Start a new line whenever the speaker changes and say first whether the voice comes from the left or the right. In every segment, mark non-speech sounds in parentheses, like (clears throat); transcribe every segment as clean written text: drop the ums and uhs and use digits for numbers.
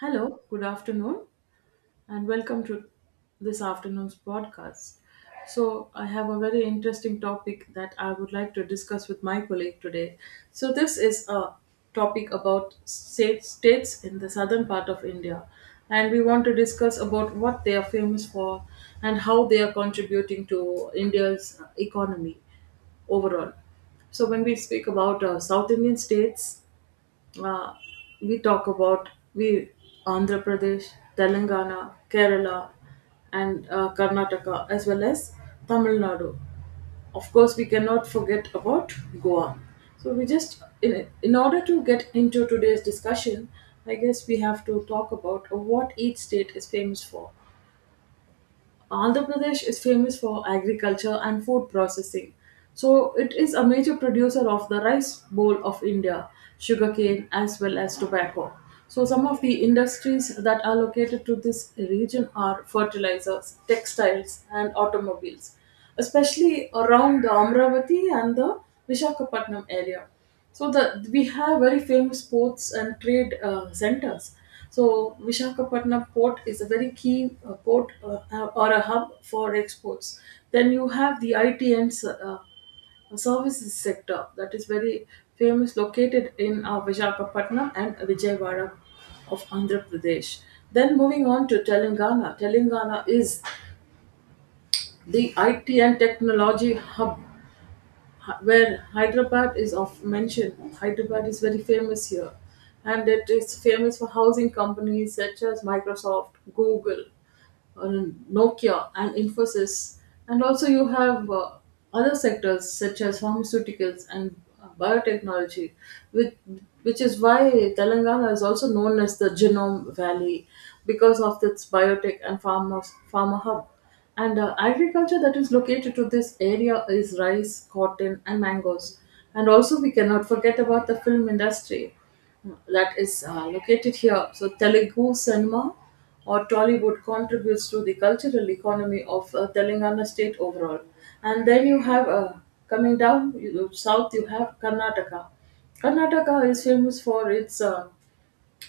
right: Hello, good afternoon, and welcome to this afternoon's podcast. So, I have a very interesting topic that I would like to discuss with my colleague today. So, this is a topic about states in the southern part of India, and we want to discuss about what they are famous for and how they are contributing to India's economy overall. So when we speak about South Indian states, uh, we talk about we Andhra Pradesh, Telangana, Kerala, and Karnataka, as well as Tamil Nadu. Of course, we cannot forget about Goa. So we just in order to get into today's discussion, I guess we have to talk about what each state is famous for. Andhra Pradesh is famous for agriculture and food processing. So it is a major producer of the rice bowl of India, sugarcane as well as tobacco. So some of the industries that are located to this region are fertilizers, textiles and automobiles, especially around the Amravati and the Vishakhapatnam area. So the we have very famous ports and trade centers. So Vishakhapatnam port is a very key port or a hub for exports. Then you have the IT and services sector that is very famous, located in Vishakhapatnam and Vijayawada of Andhra Pradesh. Then moving on to Telangana. Telangana is the IT and technology hub where Hyderabad is of mentioned. Hyderabad is very famous here, and it is famous for housing companies such as Microsoft, Google, uh, Nokia and Infosys, and also you have other sectors such as pharmaceuticals and biotechnology, which which is why Telangana is also known as the Genome Valley because of its biotech and pharma hub. And agriculture that is located to this area is rice, cotton, and mangoes. And also, we cannot forget about the film industry that is located here. So Telugu cinema or Tollywood contributes to the cultural economy of Telangana state overall. And then, coming down south, you have Karnataka. Karnataka is famous for its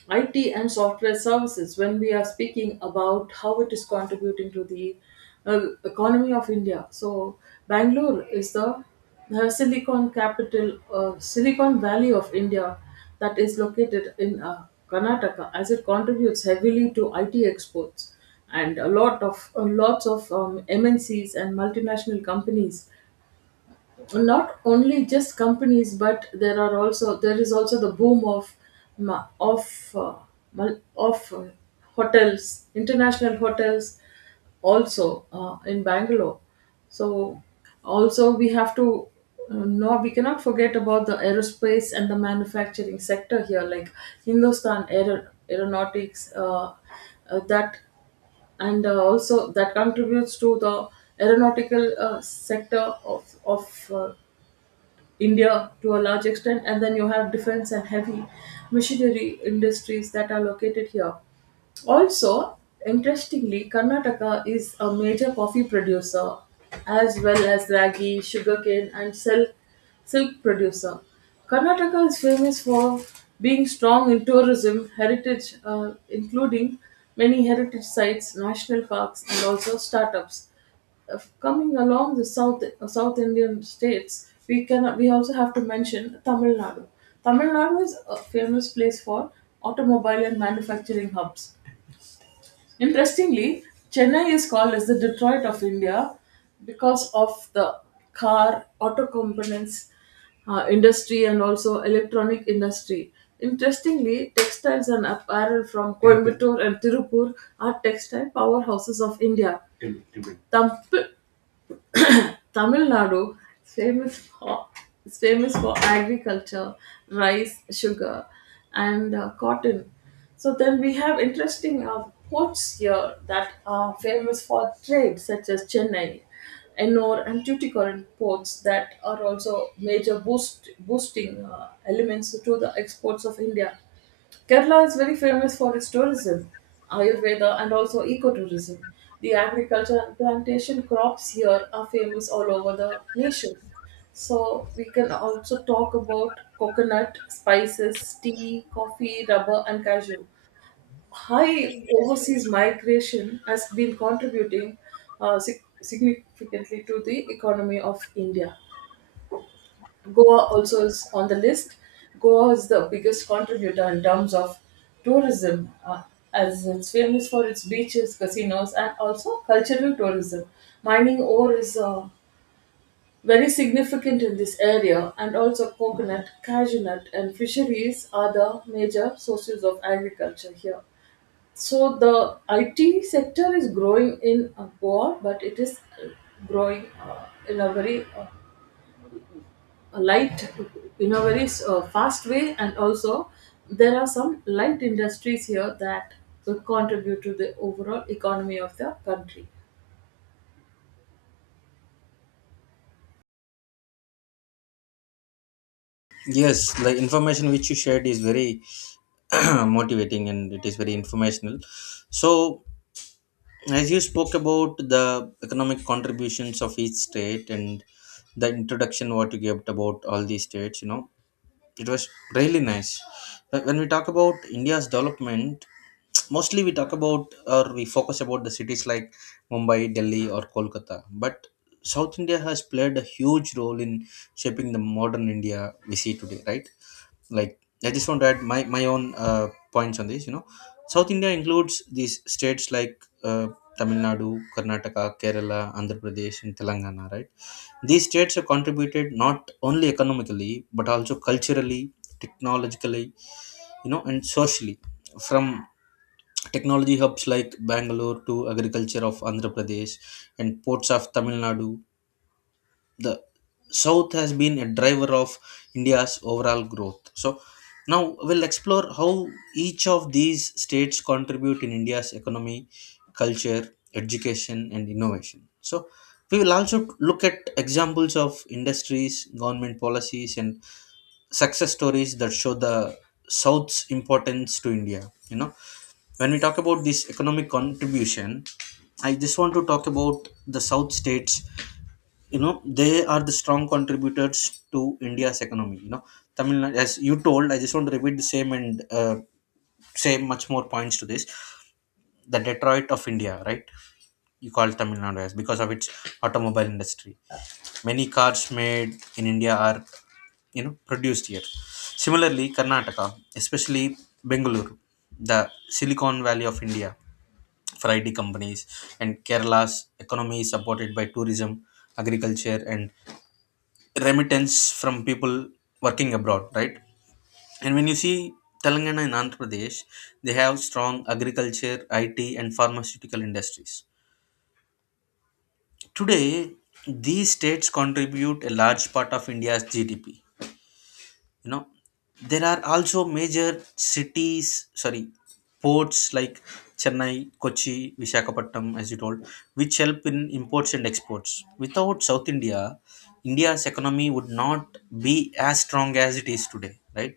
right: IT and software services when we are speaking about how it is contributing to the economy of India. So Bangalore is the Silicon Valley of India, that is located in Karnataka, as it contributes heavily to IT exports and a lot of lots of MNCs and multinational companies, not only just companies but there is also the boom of ma- of uh, mul- of hotels international hotels also, in Bangalore. So also, we have to no, we cannot forget about the aerospace and the manufacturing sector here, like Hindustan Aeronautics, that and also that contributes to the aeronautical, sector of of uh, India to a large extent, and then you have defense and heavy machinery industries that are located here. Also, interestingly, Karnataka is a major coffee producer as well as ragi, sugarcane, and silk producer. Karnataka is famous for being strong in tourism, heritage, including many heritage sites, national parks, and also startups. Of coming along the south, South Indian states, we cannot we also have to mention Tamil Nadu. Tamil Nadu is a famous place for automobile and manufacturing hubs. Interestingly, Chennai is called as the Detroit of India because of the car, auto components industry, and also electronic industry. Interestingly, textiles and apparel from Coimbatore and Tirupur are textile powerhouses of India. Tamp- Tamil Nadu is famous for is famous for agriculture, rice, sugar, and cotton. So then we have interesting ports here that are famous for trade, such as Chennai, Ennore, and Tuticorin ports that are also major boosting elements to the exports of India. Kerala is very famous for its tourism, Ayurveda, and also ecotourism. The agriculture and plantation crops here are famous all over the nation. So, we can also talk about coconut, spices, tea, coffee, rubber, and cashew. High overseas migration has been contributing, significantly to the economy of India. Goa also is on the list. Goa is the biggest contributor in terms of tourism, as it's famous for its beaches, casinos, and also cultural tourism. Mining ore is very significant in this area, and also coconut, cashew nut, and fisheries are the major sources of agriculture here. So the IT sector is growing in Goa, but it is growing light in a very, fast way, and also there are some light industries here that will contribute to the overall economy of the country.
left: Yes, like information which you shared is very (clears throat) motivating and it is very informational. So, as you spoke about the economic contributions of each state and the introduction what you gave about all these states, you know, it was really nice. But when we talk about India's development, mostly we talk about or we focus about the cities like Mumbai, Delhi, or Kolkata. But South India has played a huge role in shaping the modern India we see today, right? Like I just want to add my own points on this. You know, South India includes these states like Tamil Nadu, Karnataka, Kerala, Andhra Pradesh, and Telangana. Right, these states have contributed not only economically but also culturally, technologically, you know, and socially, from technology hubs like Bangalore to agriculture of Andhra Pradesh and ports of Tamil Nadu. The south has been a driver of India's overall growth. So now we'll explore how each of these states contribute in India's economy, culture, education, and innovation. So we will also look at examples of industries, government policies, and success stories that show the south's importance to India. You know, when we talk about this economic contribution, I just want to talk about the south states. You know, they are the strong contributors to India's economy. You know, as you told, I just want to repeat the same and uh, say much more points to this. The Detroit of India, right? You call Tamil Nadu as because of its automobile industry. Many cars made in India are, you know, produced here. Similarly Karnataka, especially Bengaluru, the Silicon Valley of India, for IT companies. And Kerala's economy is supported by tourism, agriculture, and remittance from people working abroad, right? And when you see Telangana and Andhra Pradesh, they have strong agriculture, IT, and pharmaceutical industries. Today, these states contribute a large part of India's GDP. You know, there are also major cities, sorry, ports like Chennai, Kochi, Visakhapatnam, as you told, which help in imports and exports. Without South India, India's economy would not be as strong as it is today, right?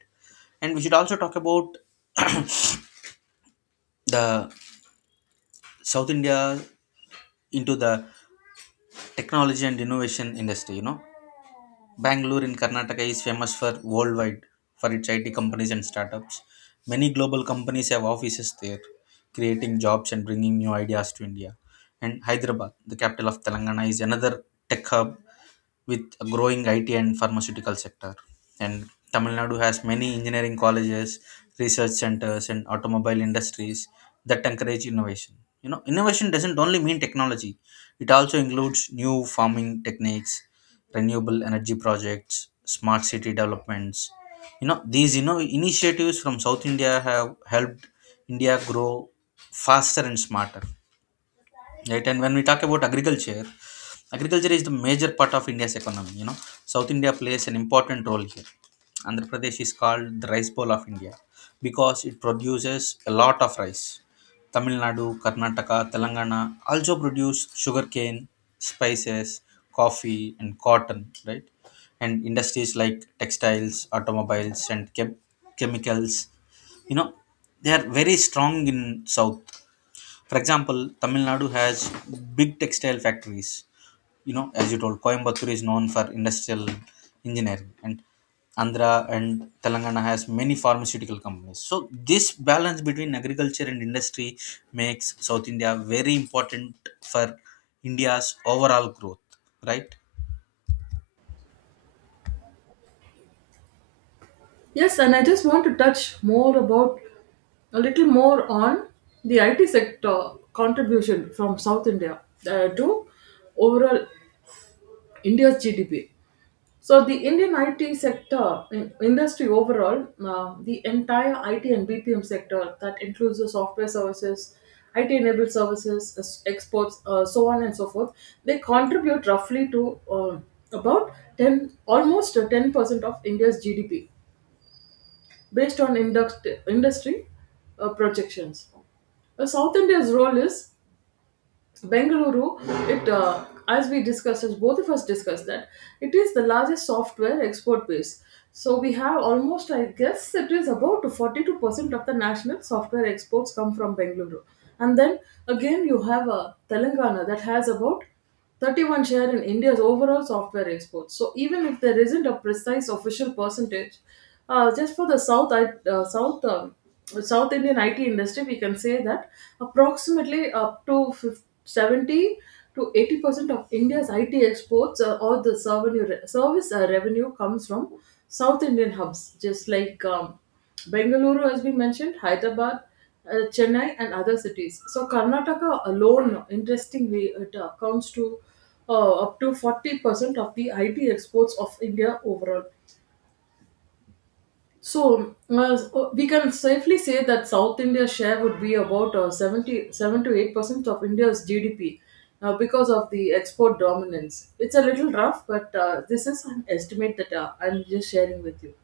left: And we should also talk about the South India into the technology and innovation industry. You know, Bangalore in Karnataka is famous for worldwide for its IT companies and startups. Many global companies have offices there, creating jobs and bringing new ideas to India. And Hyderabad, the capital of Telangana, is another tech hub with a growing IT and pharmaceutical sector. And Tamil Nadu has many engineering colleges, research centers, and automobile industries that encourage innovation. You know, innovation doesn't only mean technology, it also includes new farming techniques, renewable energy projects, smart city developments. You know, these, initiatives from South India have helped India grow faster and smarter, right? And when we talk about agriculture, agriculture is the major part of India's economy. You know, South India plays an important role here. Andhra Pradesh is called the rice bowl of India because it produces a lot of rice. Tamil Nadu, Karnataka, Telangana also produce sugarcane, spices, coffee, and cotton, right? And industries like textiles, automobiles, and chemicals, you know, they are very strong in south. For example, Tamil Nadu has big textile factories. You know, as you told, Coimbatore is known for industrial engineering. And Andhra and Telangana has many pharmaceutical companies. So this balance between agriculture and industry makes South India very important for India's overall growth, right?
right: Yes, and I just want to touch more about a little more on the IT sector contribution from South India, to overall India's GDP. So the Indian IT sector in industry overall, the entire IT and BPM sector that includes the software services, IT enabled services, exports, so on and so forth, they contribute roughly to, about 10, almost 10% of India's GDP based on industry projections. South India's role is Bengaluru, it as we discussed, as both of us discussed, that it is the largest software export base. So we have almost, I guess, it is about 42% of the national software exports come from Bengaluru, and then again you have Telangana that has about 31 share in India's overall software exports. So even if there isn't a precise official percentage, just for the South I- South South Indian IT industry, we can say that approximately up to 50, 70 to 80% of India's IT exports, or the service revenue comes from South Indian hubs, just like. Bengaluru, as we mentioned, Hyderabad, Chennai, and other cities. So Karnataka alone, interestingly, it accounts to, up to 40% of the IT exports of India overall. So, we can safely say that South India's share would be about, 70, 7 to 8% of India's GDP, because of the export dominance. It's a little rough, but this is an estimate that I'm just sharing with you.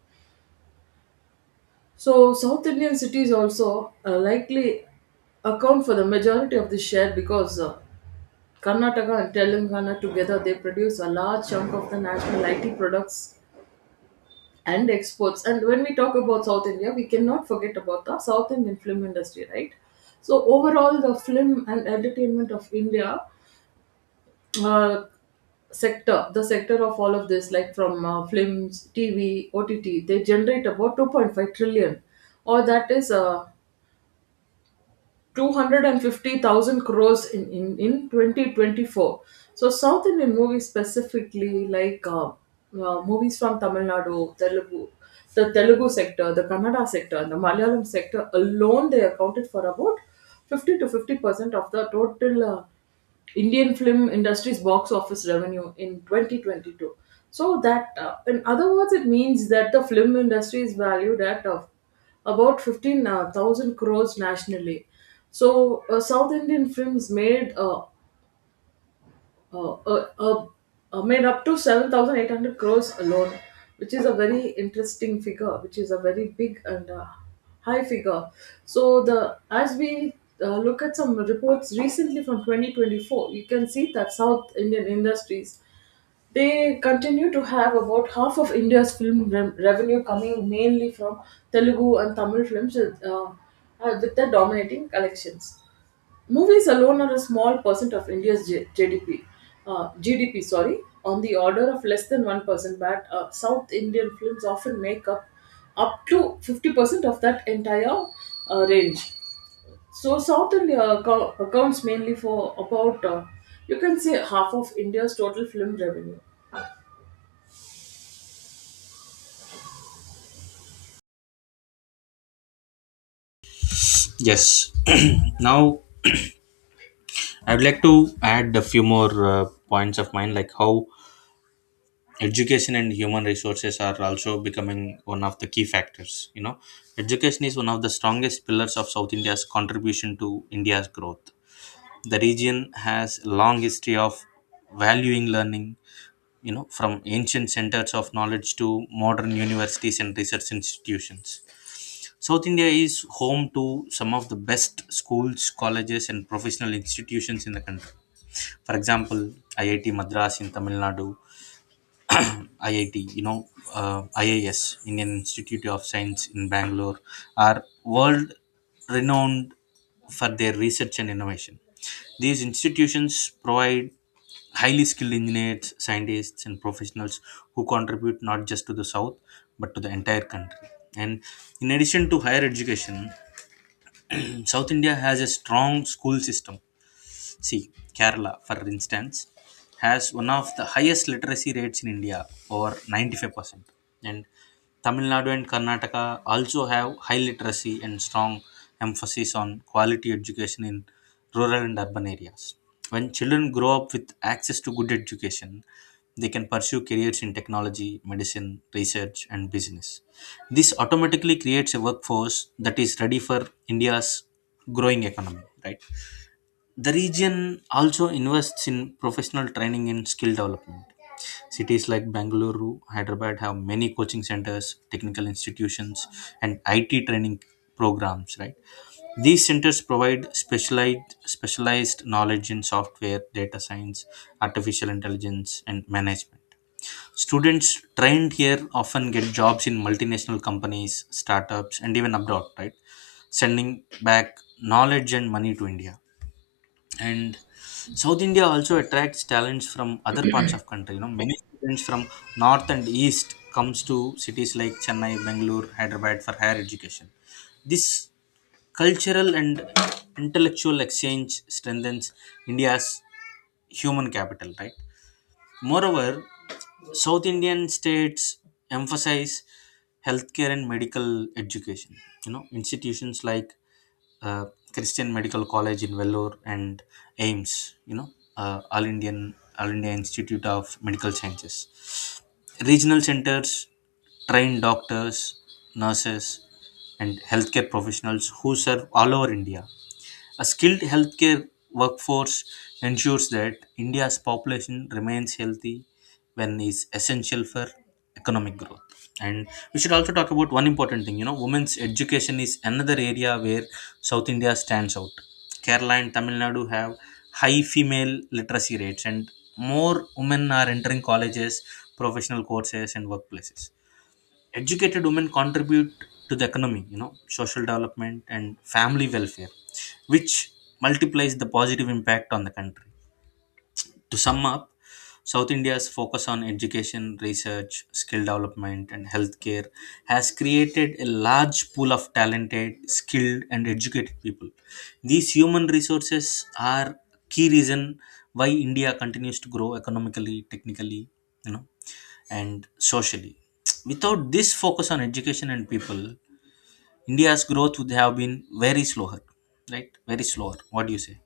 right: So, South Indian cities also likely account for the majority of this share because, Karnataka and Telangana together they produce a large chunk of the national IT products and exports. And when we talk about South India, we cannot forget about the South Indian film industry, right? So, overall, the film and entertainment of India, uh, sector, the sector of all of this, like from, films, TV, OTT, they generate about 2.5 trillion, or that is, 250,000 crores in, 2024. So, South Indian movies specifically, like movies from Tamil Nadu, the Telugu sector, the Kannada sector, and the Malayalam sector alone, they accounted for about 50 to 50% of the total Indian film industry's box office revenue in 2022. So, that, in other words, it means that the film industry is valued at, about 15,000 crores nationally. So, South Indian films uh, uh, uh, made up to 7,800 crores alone, which is a very interesting figure, which is a very big and, high figure. So, the as we, look at some reports recently from 2024, you can see that South Indian industries they continue to have about half of India's film revenue coming mainly from Telugu and Tamil films, with their dominating collections. Movies alone are a small percent of India's GDP. GDP, sorry, on the order of less than 1%. But South Indian films often make up up to 50% of that entire range. So South India accounts mainly for about, you can say half of India's total film revenue.
left: Yes. (clears throat) Now, I would like to add a few more points of mine, like how education and human resources are also becoming one of the key factors. You know, education is one of the strongest pillars of South India's contribution to India's growth. The region has a long history of valuing learning. You know, from ancient centers of knowledge to modern universities and research institutions, South India is home to some of the best schools, colleges, and professional institutions in the country. For example, IIT Madras in Tamil Nadu, IIT, you know, IIS, Indian Institute of Science in Bangalore, are world renowned for their research and innovation. These institutions provide highly skilled engineers, scientists, and professionals who contribute not just to the South but to the entire country. And in addition to higher education, South India has a strong school system. See, Kerala, for instance, has one of the highest literacy rates in India, over 95%. And Tamil Nadu and Karnataka also have high literacy and strong emphasis on quality education in rural and urban areas. When children grow up with access to good education, they can pursue careers in technology, medicine, research, and business. This automatically creates a workforce that is ready for India's growing economy, right? The region also invests in professional training and skill development. Cities like Bangalore, Hyderabad have many coaching centers, technical institutions, and IT training programs. Right, these centers provide specialized knowledge in software, data science, artificial intelligence, and management. Students trained here often get jobs in multinational companies, startups, and even abroad, right, sending back knowledge and money to India. And South India also attracts talents from other parts of country. You know, many students from north and east comes to cities like Chennai, Bangalore, Hyderabad for higher education. This cultural and intellectual exchange strengthens India's human capital, right? Moreover, South Indian states emphasize healthcare and medical education. You know, institutions like uh, Christian Medical College in Vellore and AIMS, you know, All India Institute of Medical Sciences. Regional centers train doctors, nurses, and healthcare professionals who serve all over India. A skilled healthcare workforce ensures that India's population remains healthy when is essential for economic growth. And we should also talk about one important thing, you know, women's education is another area where South India stands out. Kerala and Tamil Nadu have high female literacy rates and more women are entering colleges, professional courses, and workplaces. Educated women contribute to the economy, you know, social development and family welfare, which multiplies the positive impact on the country. To sum up, South India's focus on education, research, skill development, and healthcare has created a large pool of talented, skilled, and educated people. These human resources are key reason why India continues to grow economically, technically, you know, and socially. Without this focus on education and people, India's growth would have been very slower, right? Very slower. What do you say?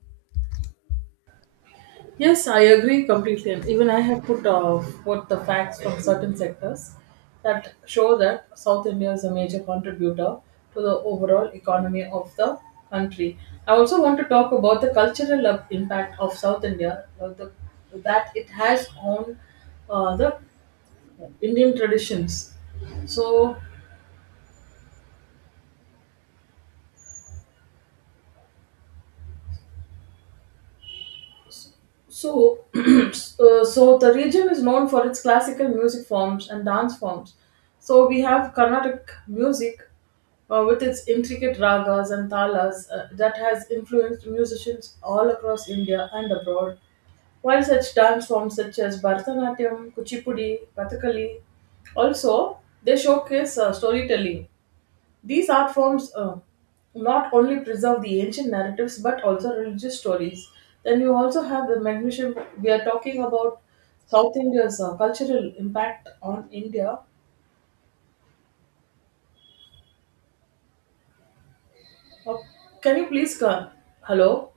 right: Yes, I agree completely. And even I have put, what the facts from certain sectors that show that South India is a major contributor to the overall economy of the country. I also want to talk about the cultural impact of South India, that it has on the Indian traditions. So So, (clears throat) the region is known for its classical music forms and dance forms. So we have Carnatic music with its intricate ragas and talas that has influenced musicians all across India and abroad. While such dance forms such as Bharatanatyam, Kuchipudi, Kathakali, also they showcase, storytelling; these art forms, not only preserve the ancient narratives but also religious stories. Then you also have the magnesium. We are talking about South India's cultural impact on India. Uh, can you please come? Hello?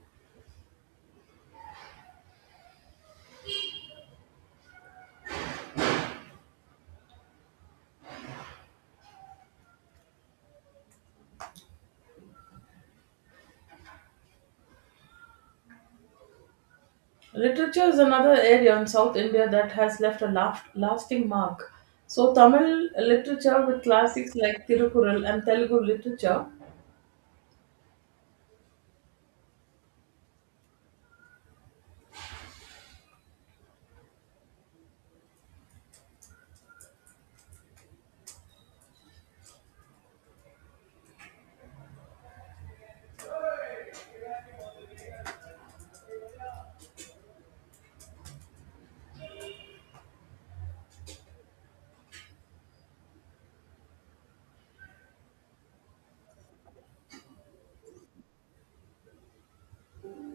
right: Literature is another area in South India that has left a lasting mark. So, Tamil literature with classics like Tirukural and Telugu literature